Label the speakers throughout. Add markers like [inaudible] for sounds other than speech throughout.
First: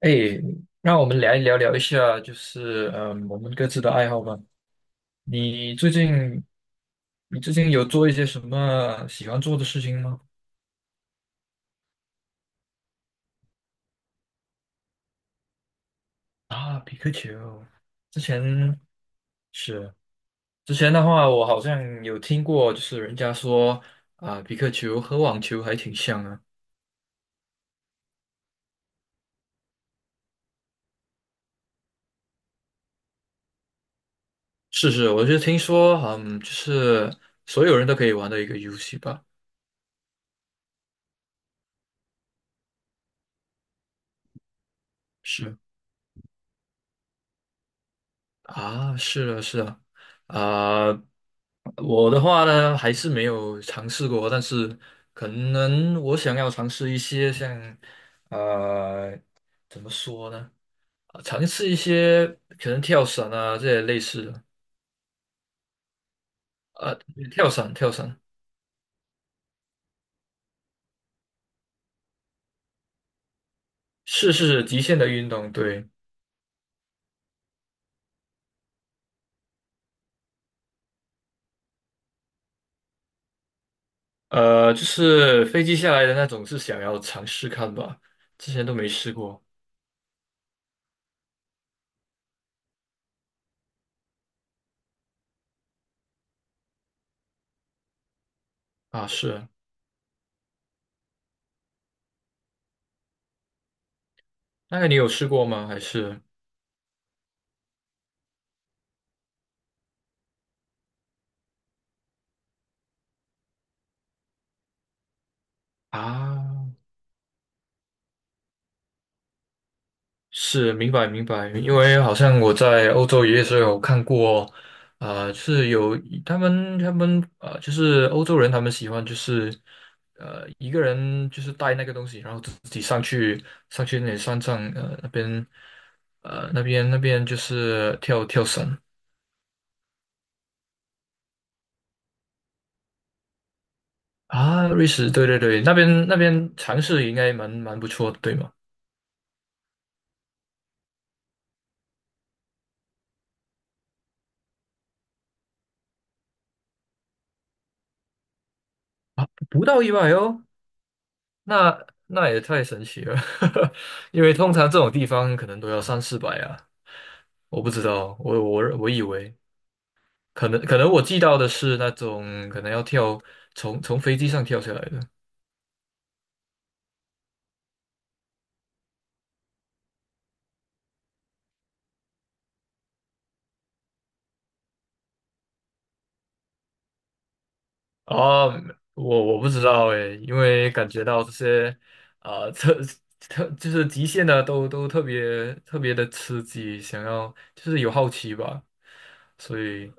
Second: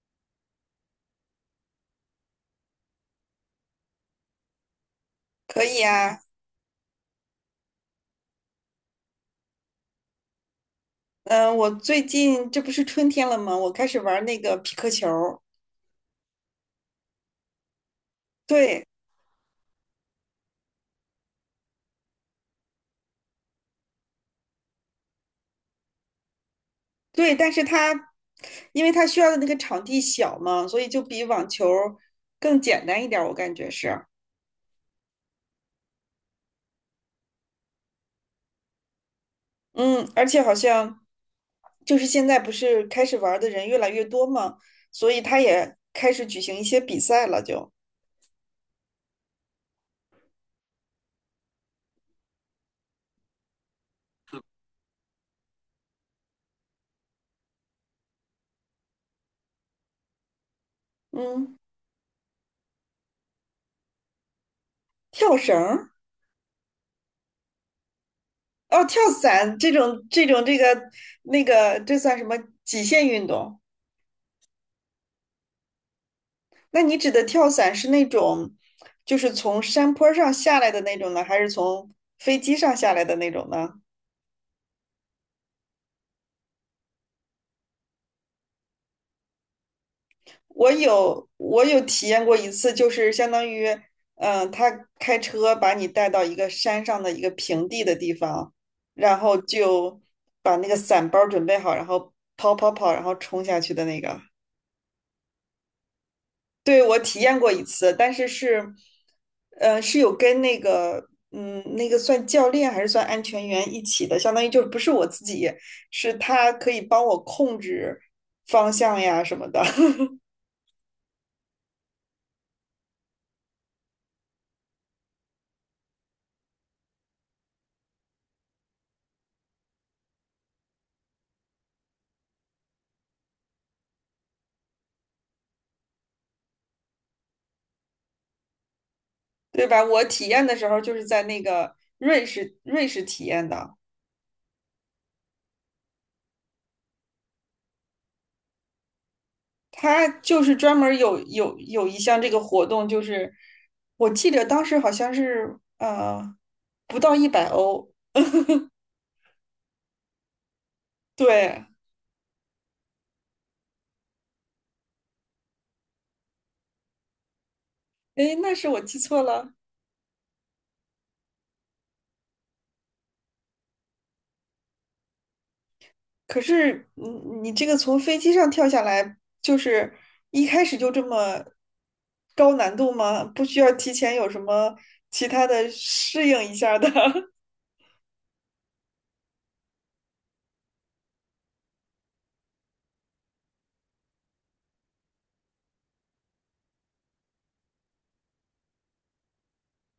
Speaker 1: 哎，那我们来聊聊一下，就是我们各自的爱好吧。
Speaker 2: 可
Speaker 1: 你
Speaker 2: 以
Speaker 1: 最
Speaker 2: 啊，
Speaker 1: 近，你最近有做一些什么喜欢做的事情吗？
Speaker 2: 嗯、我最近这不是春天了吗？我开始玩那个匹克球儿。
Speaker 1: 啊，皮克球，之前
Speaker 2: 对
Speaker 1: 是之前的话，我好像有听过，就是人家说啊，皮克球和网球还挺像啊。
Speaker 2: 对，但是因为它需要的那个场地小嘛，所以就比网球儿更简单一点儿我感觉是。
Speaker 1: 是是，我就听说，就是所有人都可以玩的一个游戏吧。
Speaker 2: 嗯，而且好像就是现在不是开始玩儿的人越来越多嘛，所以它
Speaker 1: 是。
Speaker 2: 也开始举行一些比赛了，就
Speaker 1: 啊，是啊，是啊。啊、我的话呢，还是没有尝试过，但是可能我想要尝试一些像，呃，怎么说呢？尝
Speaker 2: 嗯，
Speaker 1: 试一些可能跳伞啊这些类似的。
Speaker 2: 跳绳儿。
Speaker 1: 呃，跳伞，跳伞，
Speaker 2: 哦，跳伞这种这算什么极限运动？
Speaker 1: 是是是极限的运动，对。
Speaker 2: 那你指的跳伞是那种，就是从山坡上下来的那种呢，还是从飞机上下来的那种呢？
Speaker 1: 就是飞机下来的那种，是想要尝试看吧，之前都没试过。
Speaker 2: 我有体验过一次，就是相当于，嗯，他开车把你带到一个山上的一个平地的地方，
Speaker 1: 啊，
Speaker 2: 然
Speaker 1: 是
Speaker 2: 后
Speaker 1: 啊，
Speaker 2: 就把那个伞包准备好，然后跑跑跑，然后冲下去的那个。
Speaker 1: 那个你有试过吗？还是
Speaker 2: 对，我体验过一次，但是是，是有跟那个，嗯，那个算教练还是算安全员一起的，相当于就不是我自己，是他可
Speaker 1: 啊？
Speaker 2: 以帮我控制方向呀什么的。
Speaker 1: 是，明白明白。因为好像我在欧洲也是有看过，是有他们就是欧洲人他们喜欢，就是一个人就是带那个东西，然后自己上去那里山上那边那边就是跳跳绳。
Speaker 2: [laughs] 对吧？我体验的时候就是在那个瑞士，瑞士体验的。
Speaker 1: 啊，瑞士对对对，那边那边尝试应该蛮不错的，对吗？
Speaker 2: 他就是专门有一项这个活动，就是我记得当时好像是不到100欧。
Speaker 1: 不到100哦，
Speaker 2: 对。
Speaker 1: 那也太神奇了。[laughs] 因为通常这种地方可能都要三四百啊。我不知道，
Speaker 2: 诶，
Speaker 1: 我
Speaker 2: 那是
Speaker 1: 我
Speaker 2: 我
Speaker 1: 我
Speaker 2: 记
Speaker 1: 以
Speaker 2: 错
Speaker 1: 为
Speaker 2: 了。
Speaker 1: 可能我记到的是那种可能要跳从飞机上跳下来的。
Speaker 2: 可是你这个从飞机上跳下来，就是一开始就这么高难度吗？不需要提前有什么其他的适应一下儿的？
Speaker 1: 啊，我不知道诶，因为感觉到这些啊、特特就是极限的都特别特别的刺激，想要就是有好奇吧，所以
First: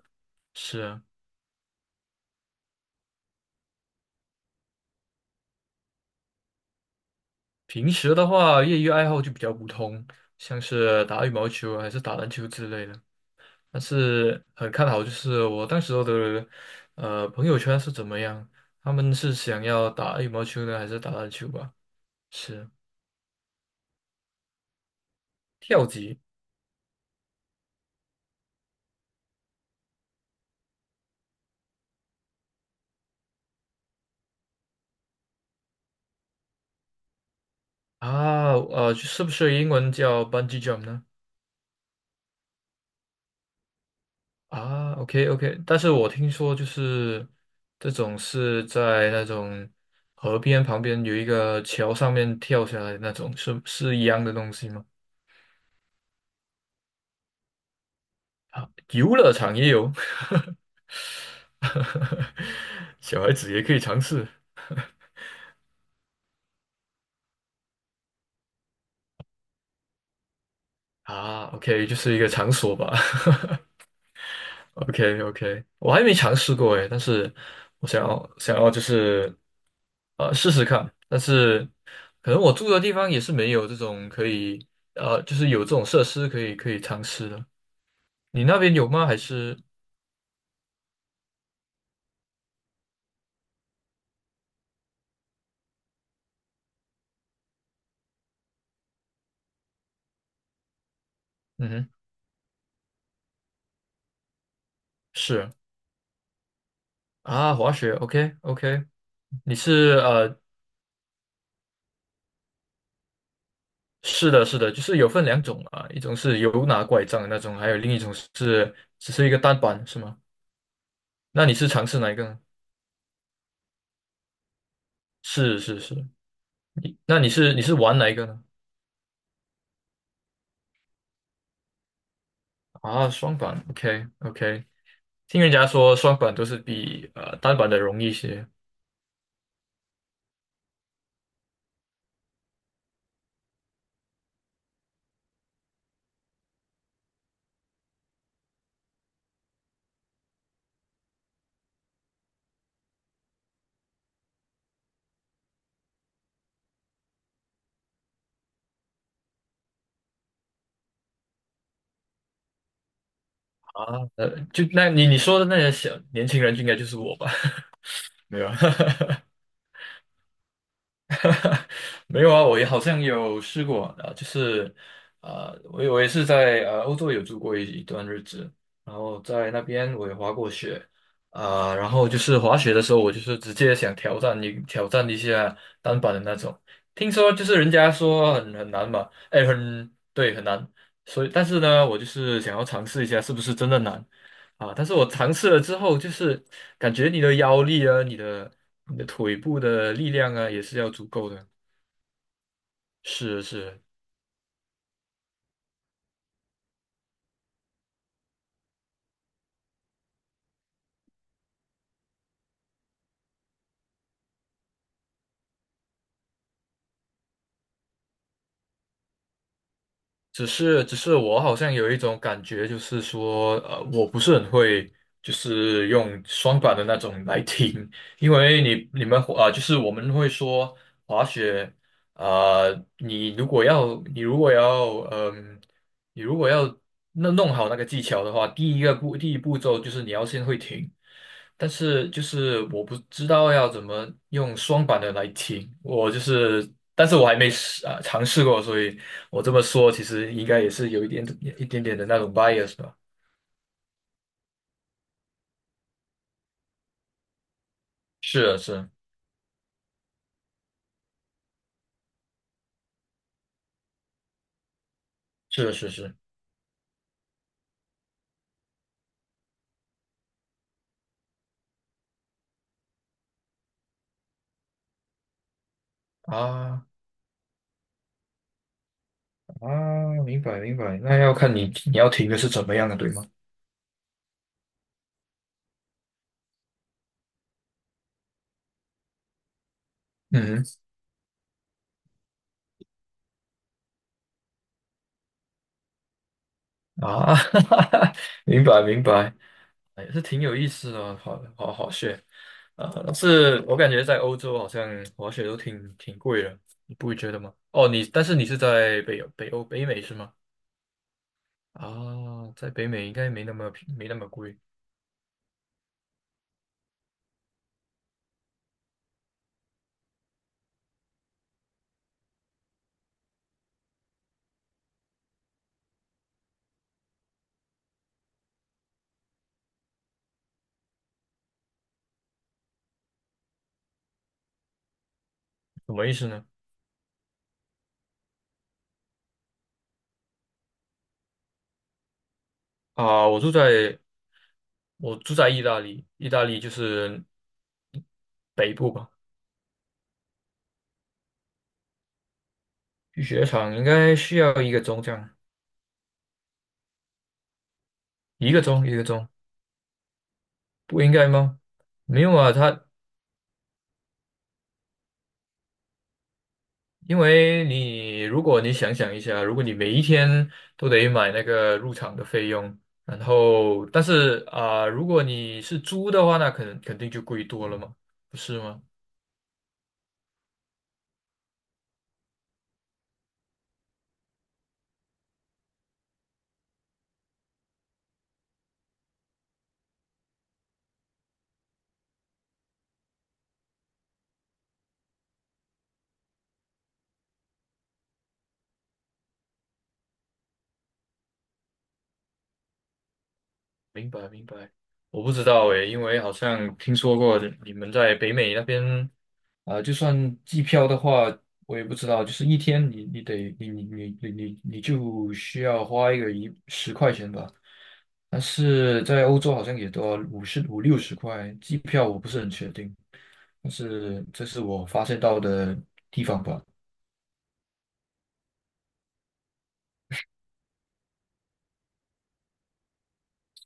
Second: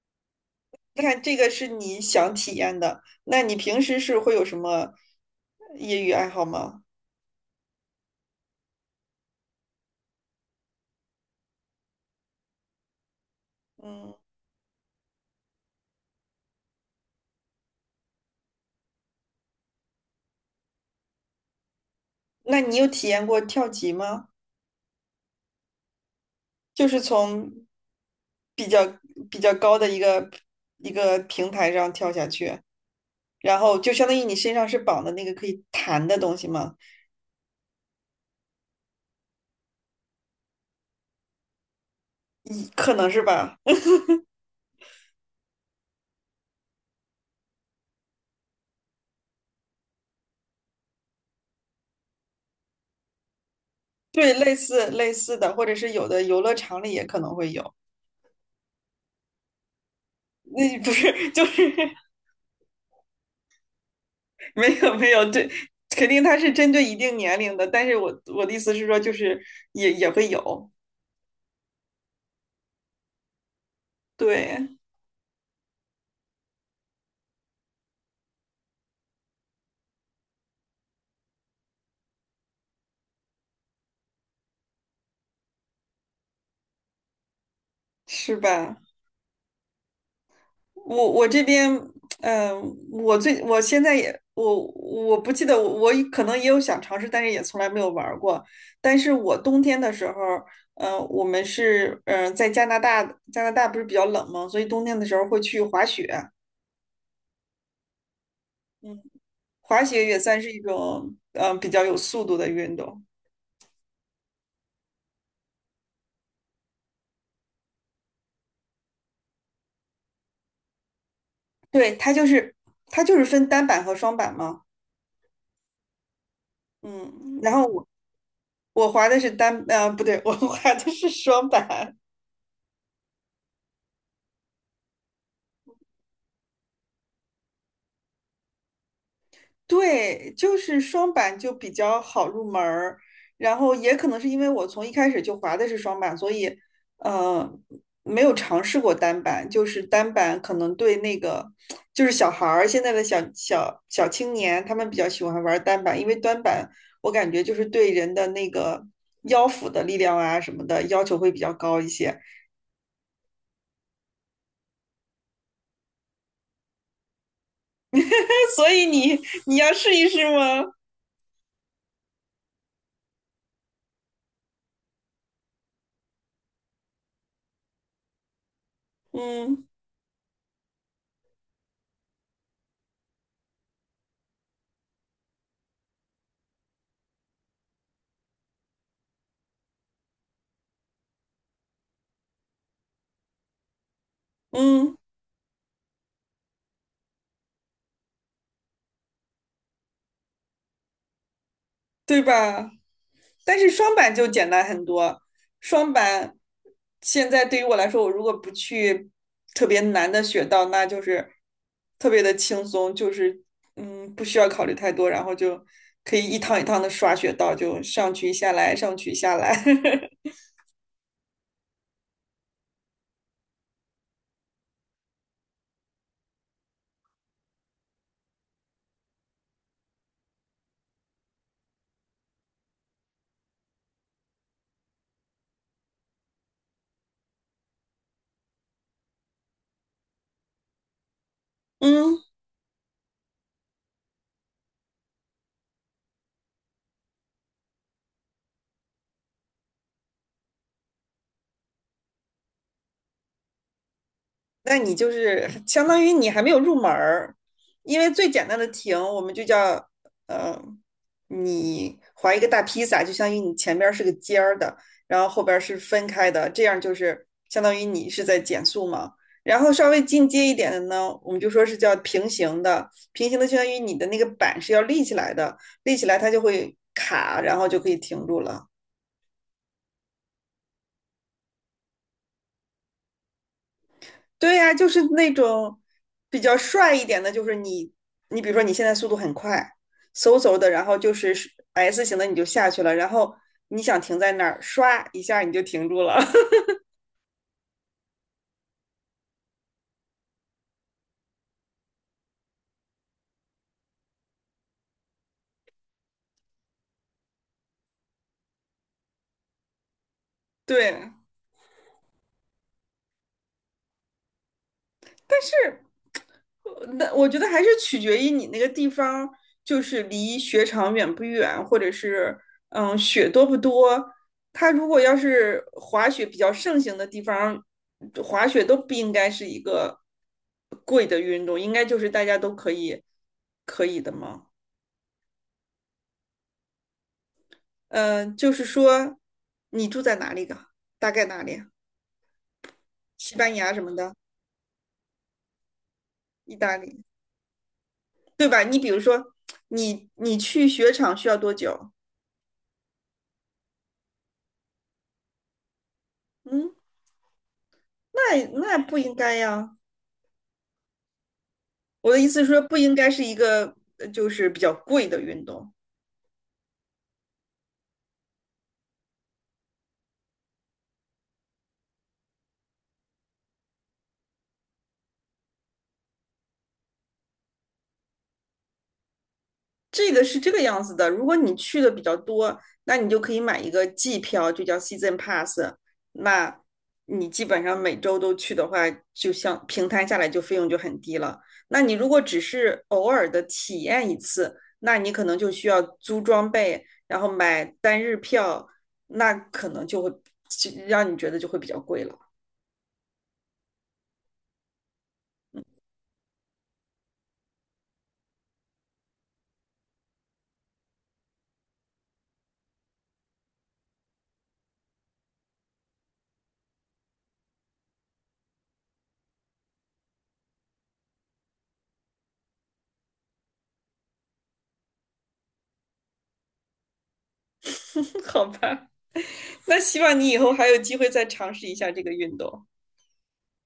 Speaker 2: [laughs]
Speaker 1: 是
Speaker 2: 你
Speaker 1: 啊。
Speaker 2: 看这个是你想体验的，那你平时是会有什么业余爱好吗？
Speaker 1: 平时的话业余爱好就比较普通，像是打羽毛球啊还是打篮球之类的。但
Speaker 2: 嗯，
Speaker 1: 是很看好就是我当时候的朋友圈是怎么样，他们是想要打羽毛球呢，还是打篮球吧？
Speaker 2: 那
Speaker 1: 是，
Speaker 2: 你有体验过跳级吗？
Speaker 1: 跳级
Speaker 2: 就是从比较比较高的一个平台上跳下去，然后就相当于你身上是绑的那个可以弹的东西吗？
Speaker 1: 啊。是不是英文叫 bungee jump 呢？
Speaker 2: 一可能是吧？
Speaker 1: 啊，OK OK,但是我听说就是这种是在那种河边旁边有一个桥上面跳下来的那种，是一样
Speaker 2: 对，
Speaker 1: 的东
Speaker 2: 类
Speaker 1: 西吗？
Speaker 2: 似类似的，或者是有的游乐场里也可能会有。
Speaker 1: 游乐场也有，
Speaker 2: 那不是就是。
Speaker 1: [laughs] 小孩子也可以尝试。
Speaker 2: [laughs] 没有没有，对，肯定它是针对一定年龄的，但是我的意思是说，就是也会有。
Speaker 1: 啊，OK,就是一个场所吧。[laughs]
Speaker 2: 对，
Speaker 1: o k o k 我还没尝试过诶，但是我想要就是试试看，但是可能我住的地方也是没有这种可以，就是有这种设施可以尝试的。
Speaker 2: 是
Speaker 1: 你那边
Speaker 2: 吧？
Speaker 1: 有吗？还是。
Speaker 2: 我这边，嗯、呃我我现在也我不记得我可能也有想尝试，但是也从来没有玩儿过。但是我冬天的时候，嗯，我们
Speaker 1: 嗯哼。
Speaker 2: 是在加拿大。加拿大不是比较冷吗？所以冬天的时候会
Speaker 1: 是
Speaker 2: 去滑雪。
Speaker 1: 啊，滑雪，OK OK,你
Speaker 2: 滑
Speaker 1: 是
Speaker 2: 雪也算是一种比较有速度的运动。
Speaker 1: 是的是的，就是有分两种啊，一种是有拿拐杖的那种，还有另一种是只是一个单板是吗？那你是尝
Speaker 2: 对，
Speaker 1: 试哪一个呢？
Speaker 2: 它就是分单板和双板嘛。
Speaker 1: 是是是，那你
Speaker 2: 嗯，然
Speaker 1: 是你
Speaker 2: 后
Speaker 1: 是玩哪一个呢？
Speaker 2: 我滑的是单，呃，不对，我 [laughs] 滑的是双板。
Speaker 1: 啊，双板，OK OK,听人家说双板都是比单板的容易一些。
Speaker 2: 对，就是双板就比较好入门儿，然后也可能是因为我从一开始就滑的是双板，所以呃没有尝试过单板，就是单板可能对那个就是小孩儿现在的小青年，他们比较喜欢玩单板，因为单板我感觉就是对人的那个腰腹的力量啊什么的要求会比较高一些。
Speaker 1: 啊，就那你说的那些小年轻人就应该就是我吧？[laughs] 没有
Speaker 2: [laughs]
Speaker 1: 啊，
Speaker 2: 所以
Speaker 1: [laughs]
Speaker 2: 你要试一试吗？
Speaker 1: 没有啊，我也好像有试过啊，就是。啊，我也是在欧洲有住过一段日子，然后在那
Speaker 2: 嗯
Speaker 1: 边我也滑过雪啊。然后就是滑雪的时候，我就是直接想挑战一下单板的那种，听说就是人家说很难嘛，哎，很对很难，所以但是呢，我就是想要尝试一下是不是真的难啊。但是
Speaker 2: 嗯。
Speaker 1: 我尝试了之后，就是感觉你的腰力啊，你的腿部的力量啊，也是要足够的。
Speaker 2: 对吧？
Speaker 1: 是
Speaker 2: 但是
Speaker 1: 是，
Speaker 2: 双板就简单很多。双板现在对于我来说，我如果不去特别难的雪道，那就是特别的轻松，就是嗯，不需要考虑太多，然后就可以一趟一趟的刷雪道，就上去下来，上去下来。[laughs]
Speaker 1: 只是我好像有一种感觉，就是说，我不是很会，就是用双板的那种来听。因为你们就是我们会说滑雪。呃，你如果要，你如果要，嗯，你如果要那弄好那个技巧的话，第一步骤就是你要先会停。但是就
Speaker 2: 嗯，
Speaker 1: 是我不知道要怎么用双板的来停，我就是。但是我还没试啊尝试过，所以我这么说其实应该也是有一点点的那种 bias 吧。
Speaker 2: 那你就是相当于你还没有入门儿，因为最
Speaker 1: 是
Speaker 2: 简单
Speaker 1: 啊，
Speaker 2: 的
Speaker 1: 是啊
Speaker 2: 停，我们就叫呃，你划一个大披萨，就相当于你前边儿是个尖儿的，然后后边儿
Speaker 1: 是啊
Speaker 2: 是
Speaker 1: 是啊
Speaker 2: 分
Speaker 1: 是
Speaker 2: 开的，这样就是相当于你是在减速嘛。然后稍微进阶一点的呢，我们就说是叫平行的，平行的相当于你的那个板是要立起来的，立起来它就会
Speaker 1: 啊。
Speaker 2: 卡，然后就可以停住了。
Speaker 1: 啊，明白明白，那要看你要停的是怎么样的，对吗？
Speaker 2: 对呀，就是那种比较帅一点的，就是你，你比如说你现在速度很快，嗖嗖
Speaker 1: 嗯。
Speaker 2: 的，然后就是 S 型的你就下去了，然后你想停在那儿，唰一下你就停住了。
Speaker 1: 啊，[laughs] 明白明白，哎，是挺有意思的哦，滑雪啊。但是我感觉在欧洲好像滑雪都挺贵的，你不会觉得吗？哦，你但是你是在北美是吗？
Speaker 2: [laughs] 对，
Speaker 1: 啊，在北美应该没那么贵。
Speaker 2: 是。那我觉得还是取决于你那个地方，就是离雪场远不远，或者是嗯雪多不多。它如果要是滑雪比较盛行的地方，滑雪都不应该是一个贵的运动，应该就是大家都可以可以的嘛。
Speaker 1: 什么意思呢？
Speaker 2: 就是说你住在哪里的？大概哪里？
Speaker 1: 啊，
Speaker 2: 西
Speaker 1: 我住
Speaker 2: 班牙什么
Speaker 1: 在
Speaker 2: 的，
Speaker 1: 我住在意大利，意大
Speaker 2: 意
Speaker 1: 利就
Speaker 2: 大利，
Speaker 1: 是
Speaker 2: 对吧？
Speaker 1: 北
Speaker 2: 你比
Speaker 1: 部
Speaker 2: 如
Speaker 1: 吧。
Speaker 2: 说，你去雪场需要多久？
Speaker 1: 去雪场应该需要一个钟这样，
Speaker 2: 嗯，那
Speaker 1: 一个
Speaker 2: 那
Speaker 1: 钟一
Speaker 2: 不
Speaker 1: 个
Speaker 2: 应
Speaker 1: 钟，
Speaker 2: 该呀。
Speaker 1: 不应该吗？
Speaker 2: 我的
Speaker 1: 没
Speaker 2: 意
Speaker 1: 有
Speaker 2: 思是
Speaker 1: 啊，
Speaker 2: 说，不
Speaker 1: 他。
Speaker 2: 应该是一个就是比较贵的运动。
Speaker 1: 因为你，如果你想想一下，如果你每一天都得买那个入场的费用，然后，但是如果你是租的话，那肯定就贵多了嘛，不是吗？
Speaker 2: 这个是这个样子的，如果你去的比较多，那你就可以买一个季票，就叫 season pass。那你基本上每周都去的话，就像平摊下来就费用就很低了。那你如果只是偶尔的体验一次，那你可能就需要租装备，然后买单日票，那可能就会就让你觉得就会比较贵了。
Speaker 1: 明白明白，我不知道诶，因为好像听说过你们在北美那边，就算机票的话，我也不知道，就是一天你你得你你你你你你就需要花一个10块钱吧，但是在欧洲好像也都要五十五六十块，机票我不是很确定，但是这是我发现到的地方吧。
Speaker 2: [laughs] 好吧？那希望你以后还有机会再尝试一下这个运动。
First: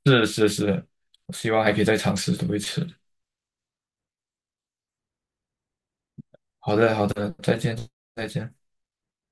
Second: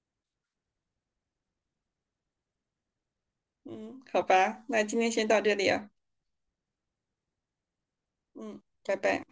Speaker 1: 是是是，希望还可以再尝试多一次。
Speaker 2: 嗯，好吧，那今天先到这里啊。
Speaker 1: 好的好的，再见。再见。
Speaker 2: 嗯，拜拜。